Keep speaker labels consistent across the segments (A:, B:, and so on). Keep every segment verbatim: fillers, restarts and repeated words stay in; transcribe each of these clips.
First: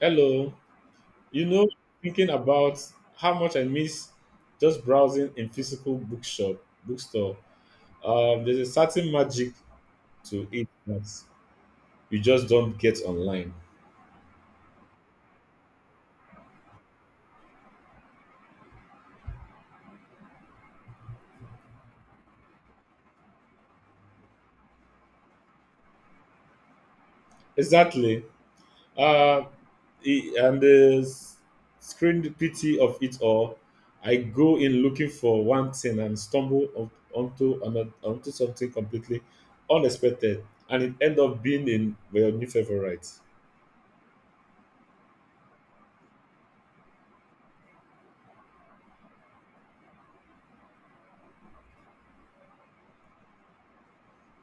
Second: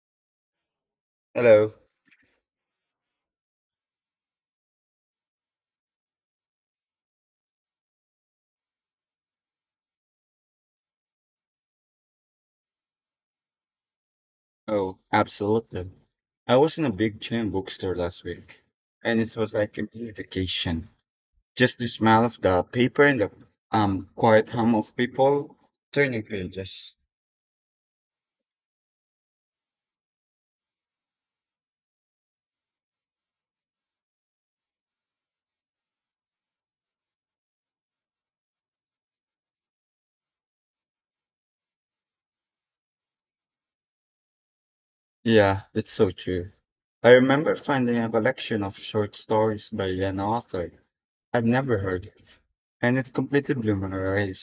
A: Hello. You know,
B: Hello.
A: thinking about how much I miss just browsing in physical bookshop, bookstore. Um, there's a certain magic to it that you just don't get online.
B: Oh, absolutely. I was in a big chain bookstore last week, and it was like a mini vacation. Just the smell of the paper and the um quiet hum of people turning pages.
A: Exactly. Uh, e- and the s- Screen pity of it all, I go in looking for one thing and stumble on- onto ano- onto something completely unexpected, and it end up being in my new favorite.
B: Yeah, that's so true. I remember finding a collection of short stories by an author I'd never heard of, and it completely blew my away.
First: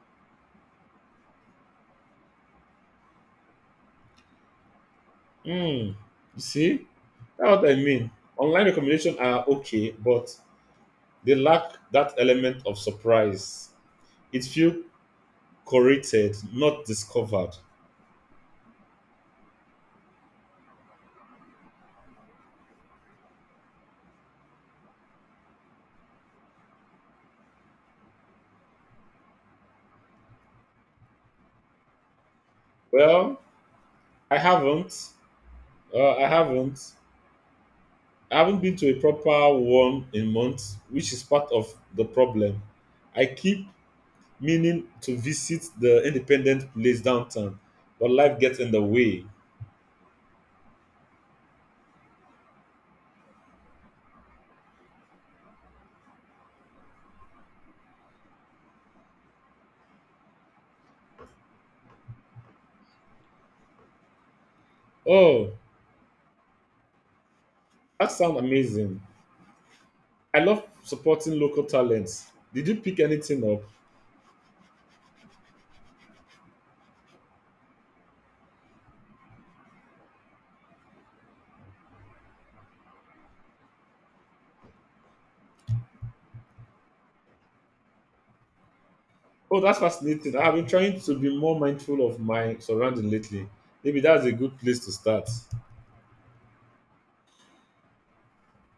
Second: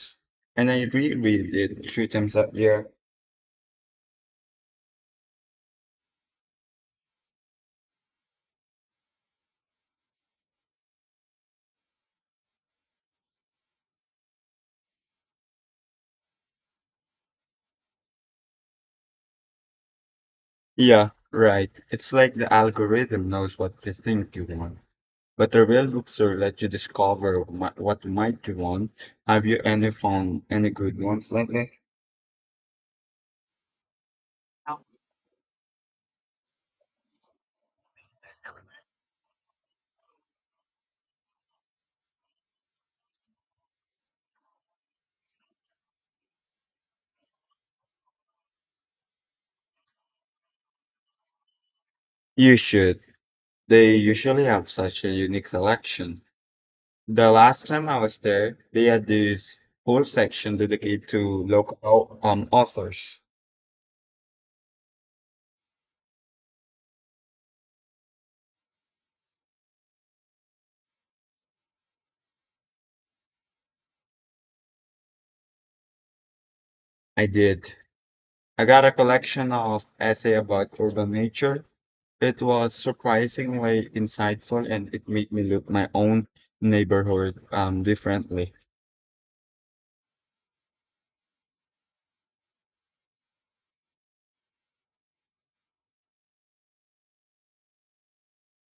B: And I reread it three times that year.
A: Hmm. You see, that's what I mean. Online recommendations are okay, but they lack that element of surprise. It feels curated, not discovered.
B: Yeah, right. It's like the algorithm knows what they think you want. But the real bookstore lets you discover mi- what might you want. Have you any found any good ones lately?
A: Well, I haven't. Uh, I haven't. I haven't been to a proper one in months, which is part of the problem. I keep meaning to visit the independent place downtown, but life gets in the way.
B: You should. They usually have such a unique selection. The last time I was there, they had this whole section dedicated to local um, authors.
A: Oh, that sounds amazing. I love supporting local talents. Did you pick anything up?
B: I did. I got a collection of essay about urban nature. It was surprisingly insightful and it made me look my own neighborhood um, differently.
A: Oh, that's fascinating. I've been trying to be more mindful of my surrounding lately. Maybe that's a good place to start.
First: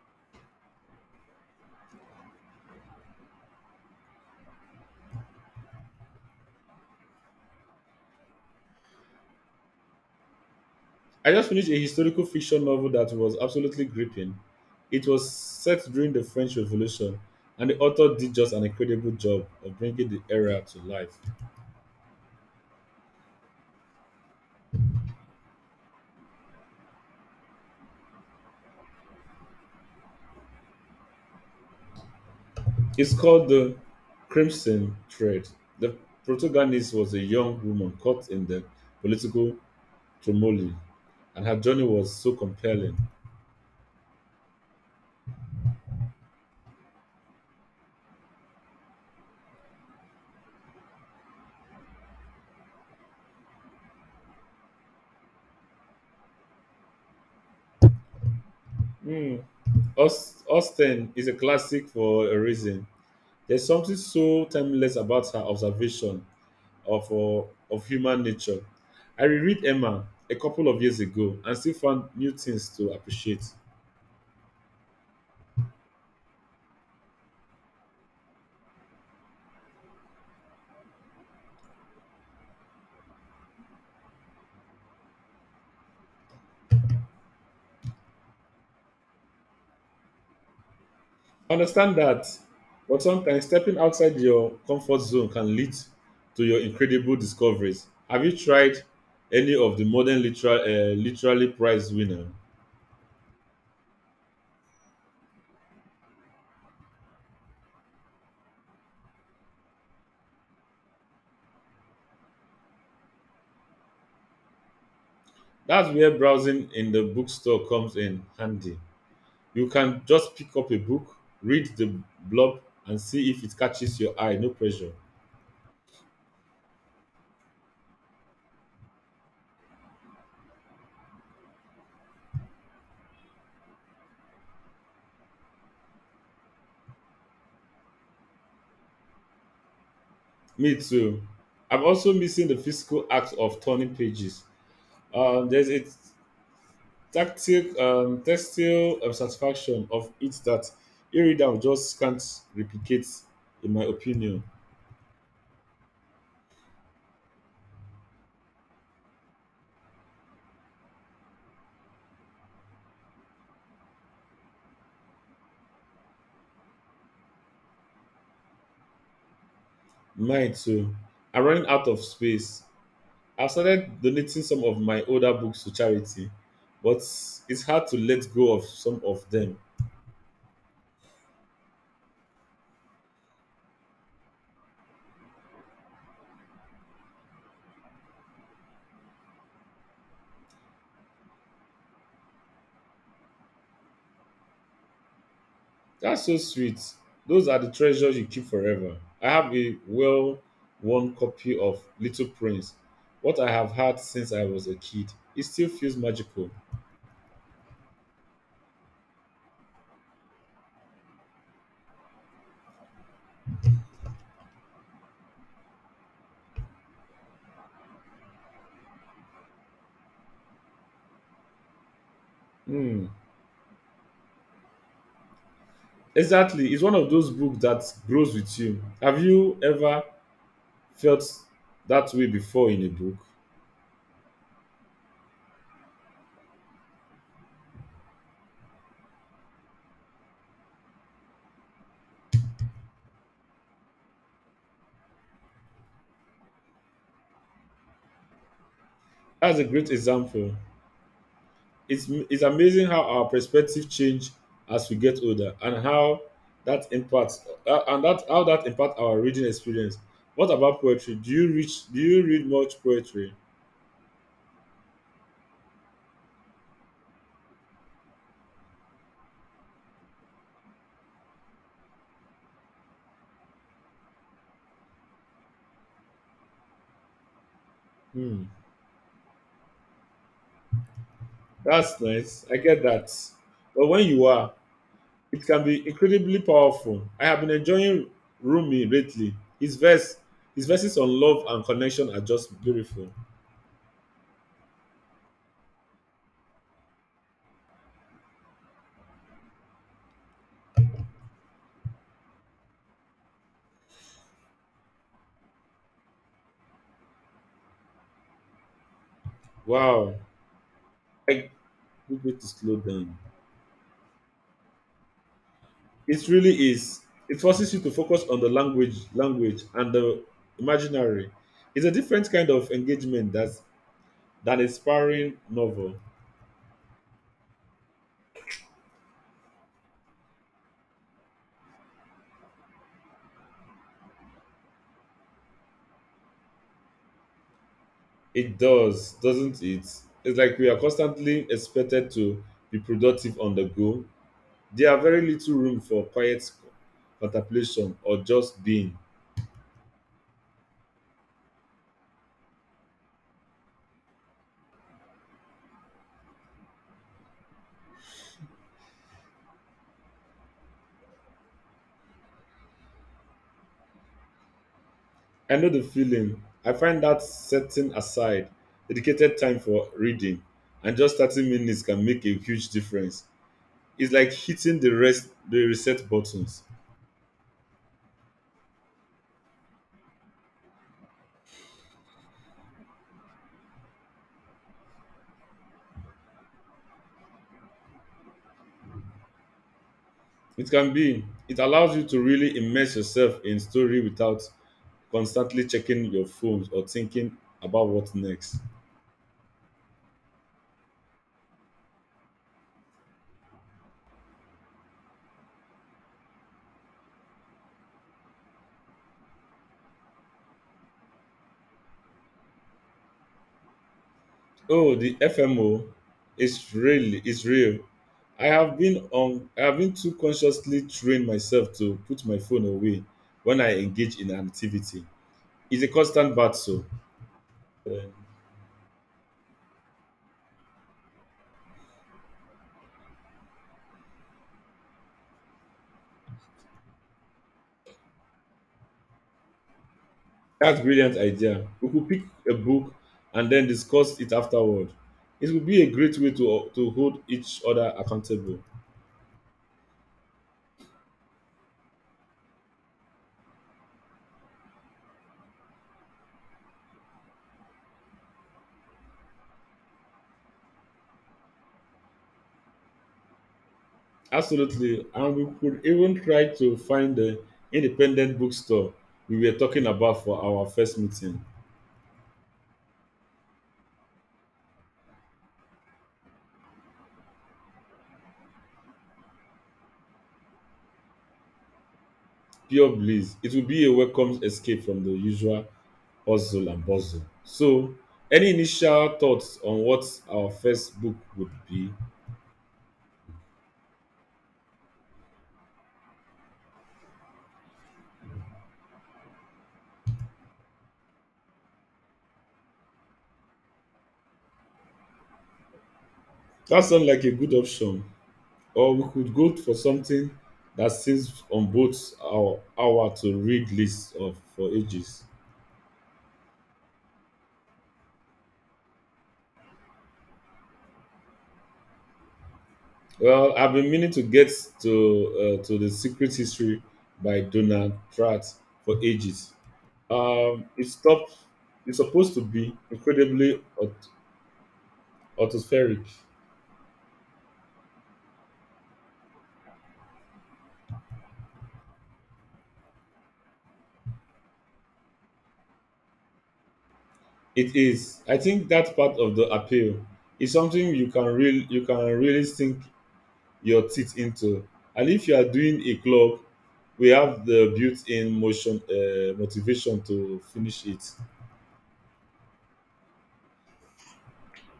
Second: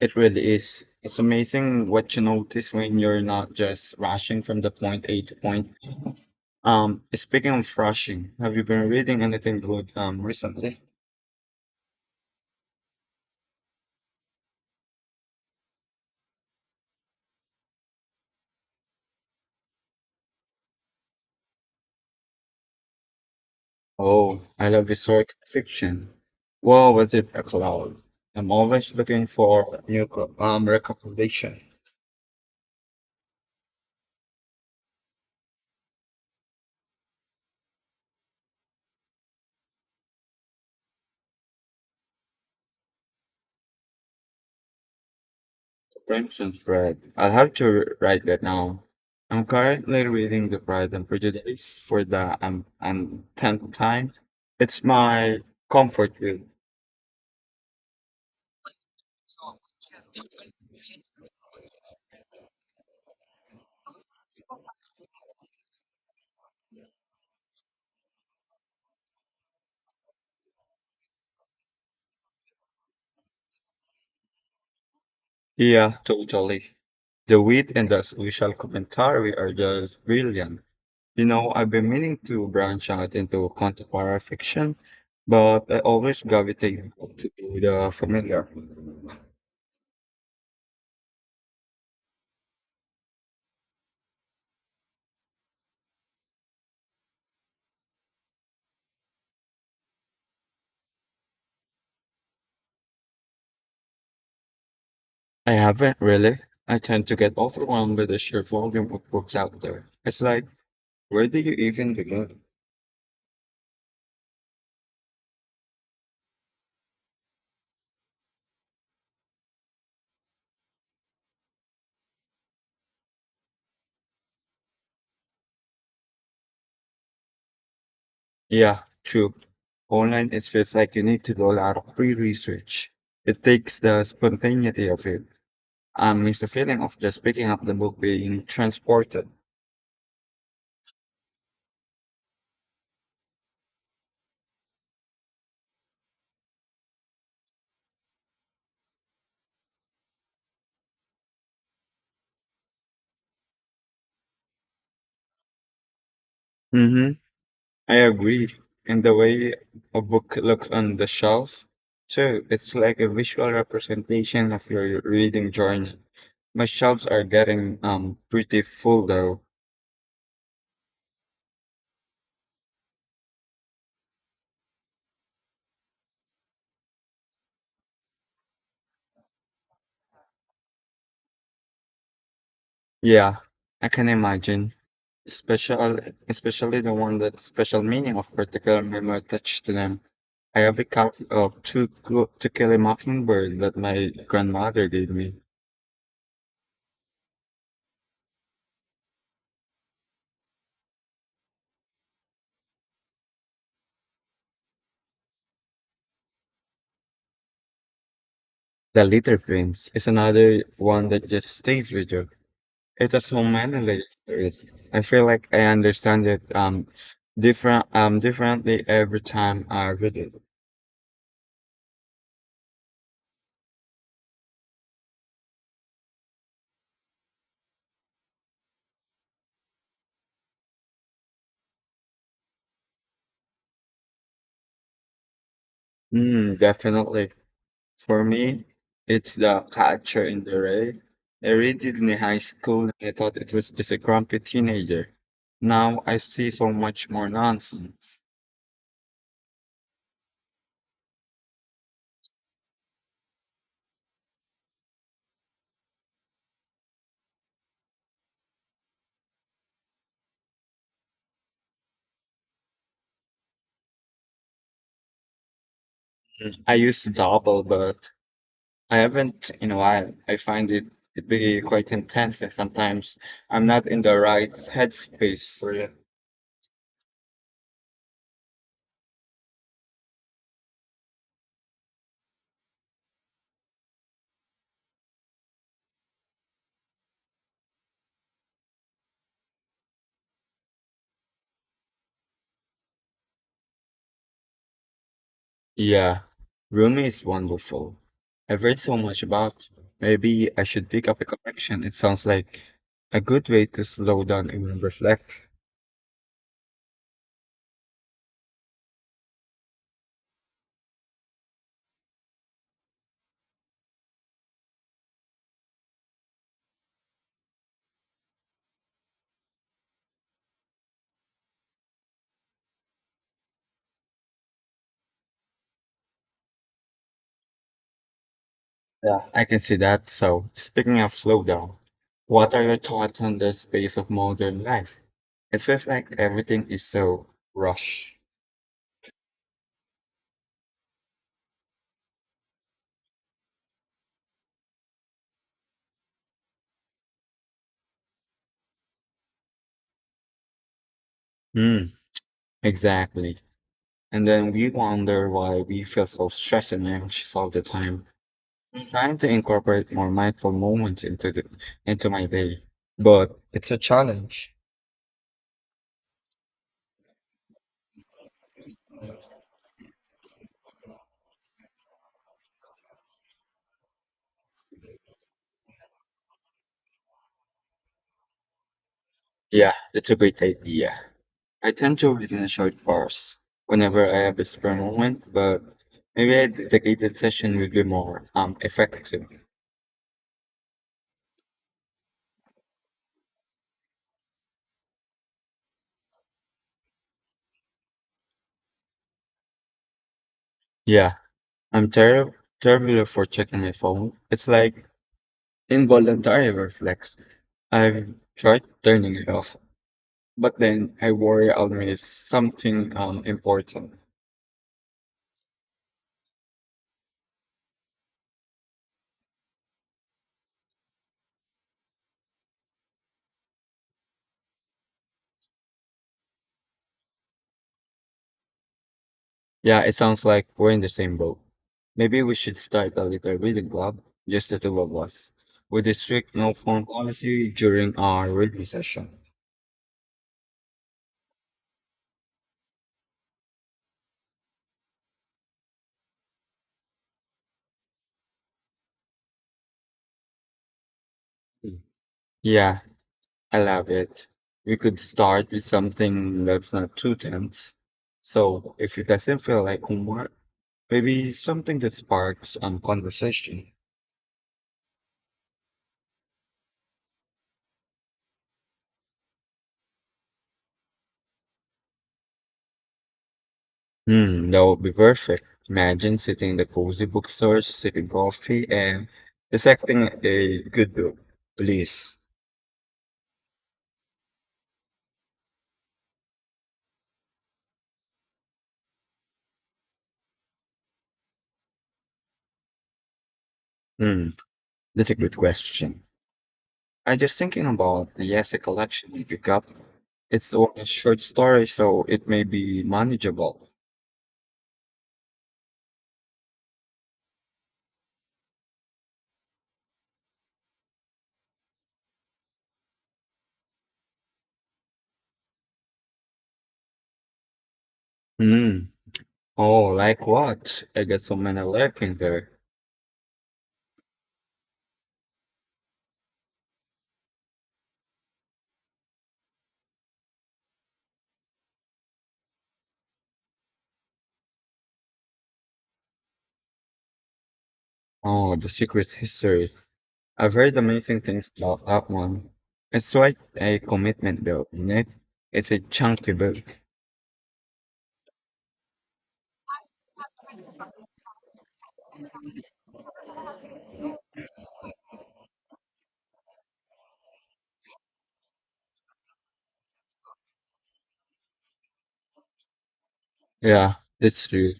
B: It really is. It's amazing what you notice when you're not just rushing from the point A to point. Um, speaking of rushing, have you been reading anything good um recently?
A: I just finished a historical fiction novel that was absolutely gripping. It was set during the French Revolution, and the author did just an incredible job of bringing the era to life.
B: Oh, I love historic fiction. Whoa, was it a cloud? I'm always looking for new co- um recommendation.
A: It's called The Crimson Thread. The protagonist was a young woman caught in the political turmoil, and her journey was so compelling.
B: Crimson Thread. I'll have to write that now. I'm currently reading The Pride and Prejudice for the um, um tenth time. It's my comfort read.
A: Mm. Aus- Austen is a classic for a reason. There's something so timeless about her observation of uh, of human nature. I reread Emma a couple of years ago and still found new things to appreciate.
B: Yeah, totally. The wit and the social commentary are just brilliant. You know, I've been meaning to branch out into contemporary fiction, but I always gravitate to the familiar.
A: I understand that, but sometimes stepping outside your comfort zone can lead to your incredible discoveries. Have you tried any of the modern literal uh, literary prize winner?
B: I haven't really. I tend to get overwhelmed with the sheer volume of books out there. It's like, where do you even begin?
A: That's where browsing in the bookstore comes in handy. You can just pick up a book, read the blob, and see if it catches your eye. No pressure.
B: Yeah, true. Online, it feels like you need to do a lot of pre research. It takes the spontaneity of it. I miss the feeling of just picking up the book, being transported.
A: Me too. I'm also missing the physical act of turning pages. Um, there's a tactile, um, textile um, satisfaction of it that e-reader just can't replicate, in my opinion.
B: hmm I agree. And the way a book looks on the shelf, too, it's like a visual representation of your reading journey. My shelves are getting um pretty full though.
A: Mine too. I'm running out of space. I've started donating some of my older books to charity, but it's hard to let go of some of them.
B: Yeah, I can imagine. Special, especially the one that special meaning of particular memory attached to them. I have a copy of Two Clo- To Kill a Mockingbird that my grandmother gave me.
A: That's so sweet. Those are the treasures you keep forever. I have a well worn copy of Little Prince, what I have had since I was a kid. It still feels magical.
B: The Little Prince is another one that just stays with you. It has so many layers to it. I feel like I understand it um different um differently every time I read it.
A: Hmm. Exactly. It's one of those books that grows with you. Have you ever felt that way before in a book?
B: Mm, definitely. For me, it's the culture in the rain. I read it in high school and I thought it was just a grumpy teenager. Now I see so much more nonsense.
A: That's a great example. It's, it's amazing how our perspective change as we get older and how that impacts uh, and that how that impacts our reading experience. What about poetry? Do you reach do you read much poetry?
B: Mm, I used to double, but I haven't in a while. I find it to be quite intense, and sometimes I'm not in the right headspace for it.
A: Hmm. That's nice. I get that. But when you are, it can be incredibly powerful. I have been enjoying Rumi lately. His verse his verses on love and connection are just beautiful.
B: Yeah, Rumi is wonderful. I've read so much about. Maybe I should pick up a collection. It sounds like a good way to slow down and reflect.
A: Wow. I good way to slow down. It really is. It forces you to focus on the language, language and the imaginary. It's a different kind of engagement that's than a sparring novel.
B: Yeah, I can see that. So, speaking of slow down, what are your thoughts on the space of modern life? It feels like everything is so rushed.
A: It does, doesn't it? It's like we are constantly expected to be productive on the go. There are very little room for quiet contemplation or just being.
B: Hmm, exactly. And then we wonder why we feel so stressed and anxious all the time. I'm trying to incorporate more mindful moments into the, into my day. But it's a challenge.
A: I know the feeling. I find that setting aside dedicated time for reading and just thirty minutes can make a huge difference. It's like hitting the rest the reset buttons.
B: yeah, it's a great idea. I tend to read in short bursts whenever I have a spare moment, but maybe a dedicated session would be more um effective.
A: It can be. It allows you to really immerse yourself in story without constantly checking your phones or thinking about what's next.
B: Yeah, I'm terrible terrible for checking my phone. It's like involuntary reflex. I've tried turning it off, But then I worry I'll miss something um important.
A: Oh, the F M O is really is real. I have been on I have been too consciously trained myself to put my phone away when I engage in an activity. It's a constant battle. Uh,
B: Yeah, it sounds like we're in the same boat. Maybe we should start a little reading club, just the two of us, with a strict no phone policy during our reading session.
A: That's brilliant idea. We could pick a book and then discuss it afterward. It would be a great way to to hold each other accountable.
B: Mm. Yeah, I love it. We could start with something that's not too tense. So if it doesn't feel like homework, maybe something that sparks um conversation.
A: Absolutely, and we could even try to find the independent bookstore we were talking about for our first meeting.
B: Hmm, that would be perfect. Imagine sitting in the cozy bookstore, sipping coffee, and dissecting a good book. Please.
A: Pure bliss. It would be a welcome escape from the usual hustle and bustle. So, any initial thoughts on what our first book would be?
B: Hmm, that's a good question. i just thinking about the essay collection you pick up. It's only a short story, so it may be manageable.
A: That sounds like a good option. Or we could go for something that sits on both our our to read list of for ages.
B: Hmm. Oh, like what? I got so many left in there.
A: Well, I've been meaning to get to uh, to the Secret History by Donald Pratt for ages. Um, it's top. It's supposed to be incredibly aut- atmospheric.
B: Oh, the secret history. I've heard amazing things about that one. It's quite a commitment, though, isn't it? It's a chunky book.
A: It is. I think that part of the appeal is something you can real you can really sink your teeth into. And if you are doing a club, we have the built-in motion uh, motivation to finish it.
B: Yeah, that's true.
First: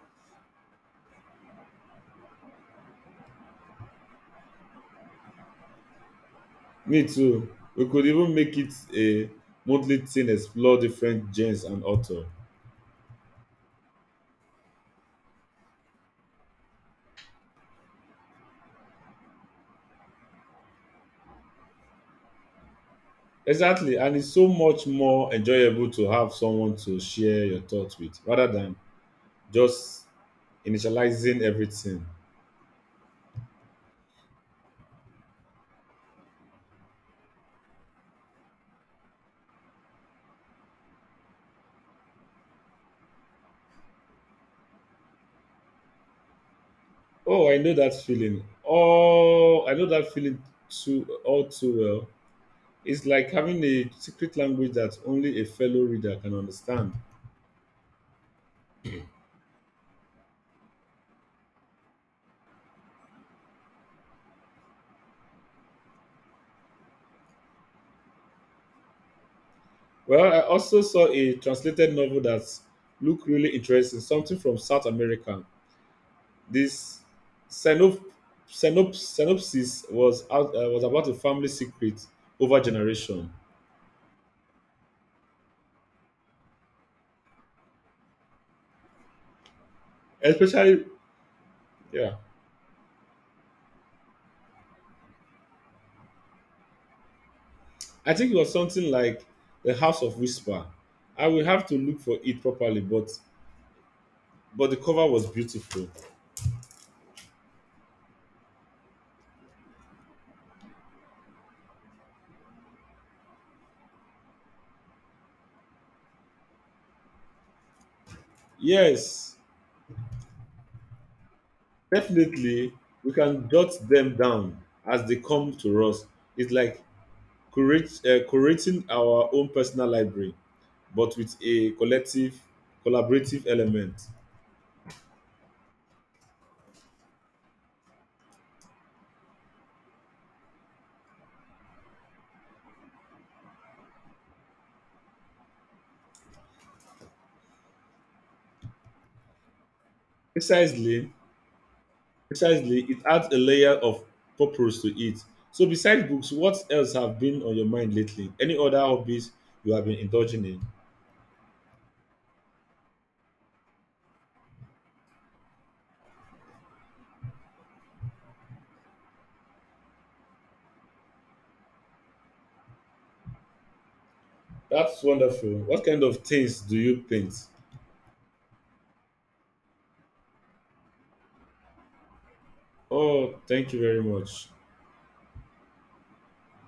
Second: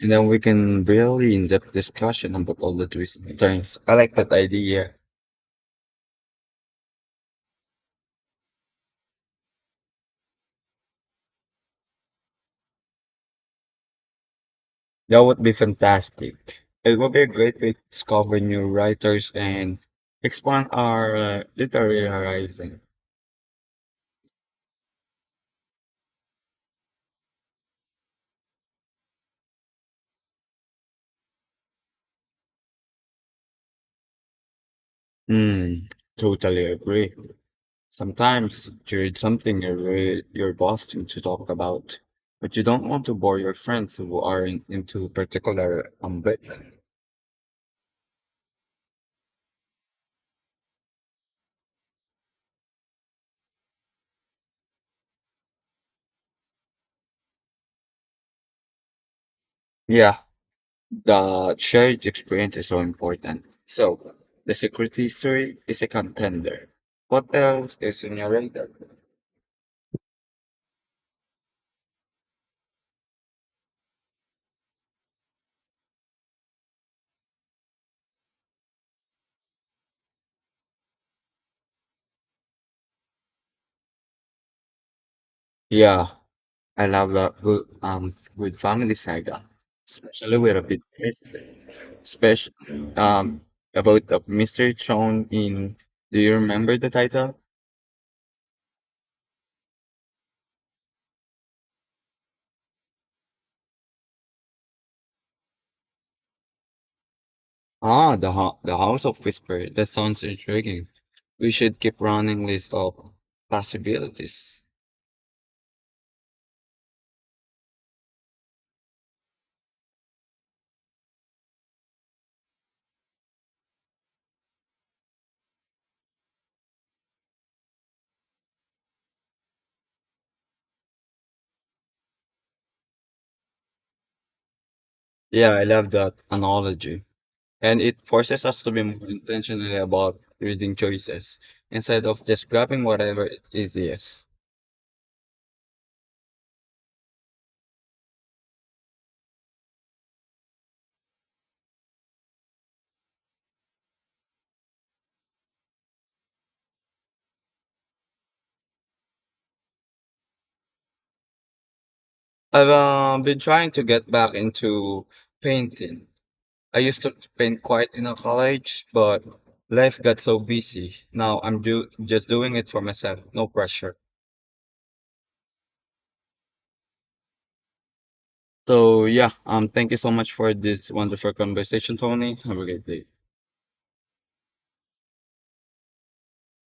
B: And then we can really in-depth discussion about all the twists and turns. I like that idea.
A: Me too. We could even make it a monthly thing, explore different genres and author.
B: That would be fantastic. It would be a great way to discover new writers and expand our uh, literary horizon.
A: Exactly, and it's so much more enjoyable to have someone to share your thoughts with rather than just initializing everything.
B: Mm, totally agree. Sometimes you read something you're, re- you're busting to talk about, but you don't want to bore your friends who aren't into particular um,
A: Oh, I know that feeling. Oh, I know that feeling too all too well. It's like having a secret language that only a fellow reader can understand.
B: Yeah, the shared experience is so important. So, the secret history is a contender. What else is on your radar?
A: Well, I also saw a translated novel that looked really interesting, something from South America. This synop- synop- synopsis was out, uh, was about a family secret over generation.
B: Yeah, I love a good, um, good family saga, especially with a bit
A: Especially, yeah,
B: special um about the mystery shown in. Do you remember the title?
A: I think it was something like The House of Whisper. I will have to look for it properly, but but the cover was beautiful.
B: Ah, the Ho- the House of Whisper. That sounds intriguing. We should keep running list of possibilities.
A: Yes, definitely, we can jot them down as they come to us. It's like curate, uh, curating our own personal library, but with a collective, collaborative element.
B: Yeah, I love that analogy. And it forces us to be more intentional about reading choices instead of just grabbing whatever is easiest.
A: Precisely, Precisely, it adds a layer of purpose to it. So, besides books, what else have been on your mind lately? Any other hobbies you have been indulging in?
B: I've uh, been trying to get back into painting. I used to paint quite in a college, but life got so busy. Now I'm do- just doing it for myself, no pressure.
A: That's wonderful. What kind of things do you paint?
B: So yeah, um, thank you so much for this wonderful conversation, Tony. Have a great day.
A: Oh, thank you very much.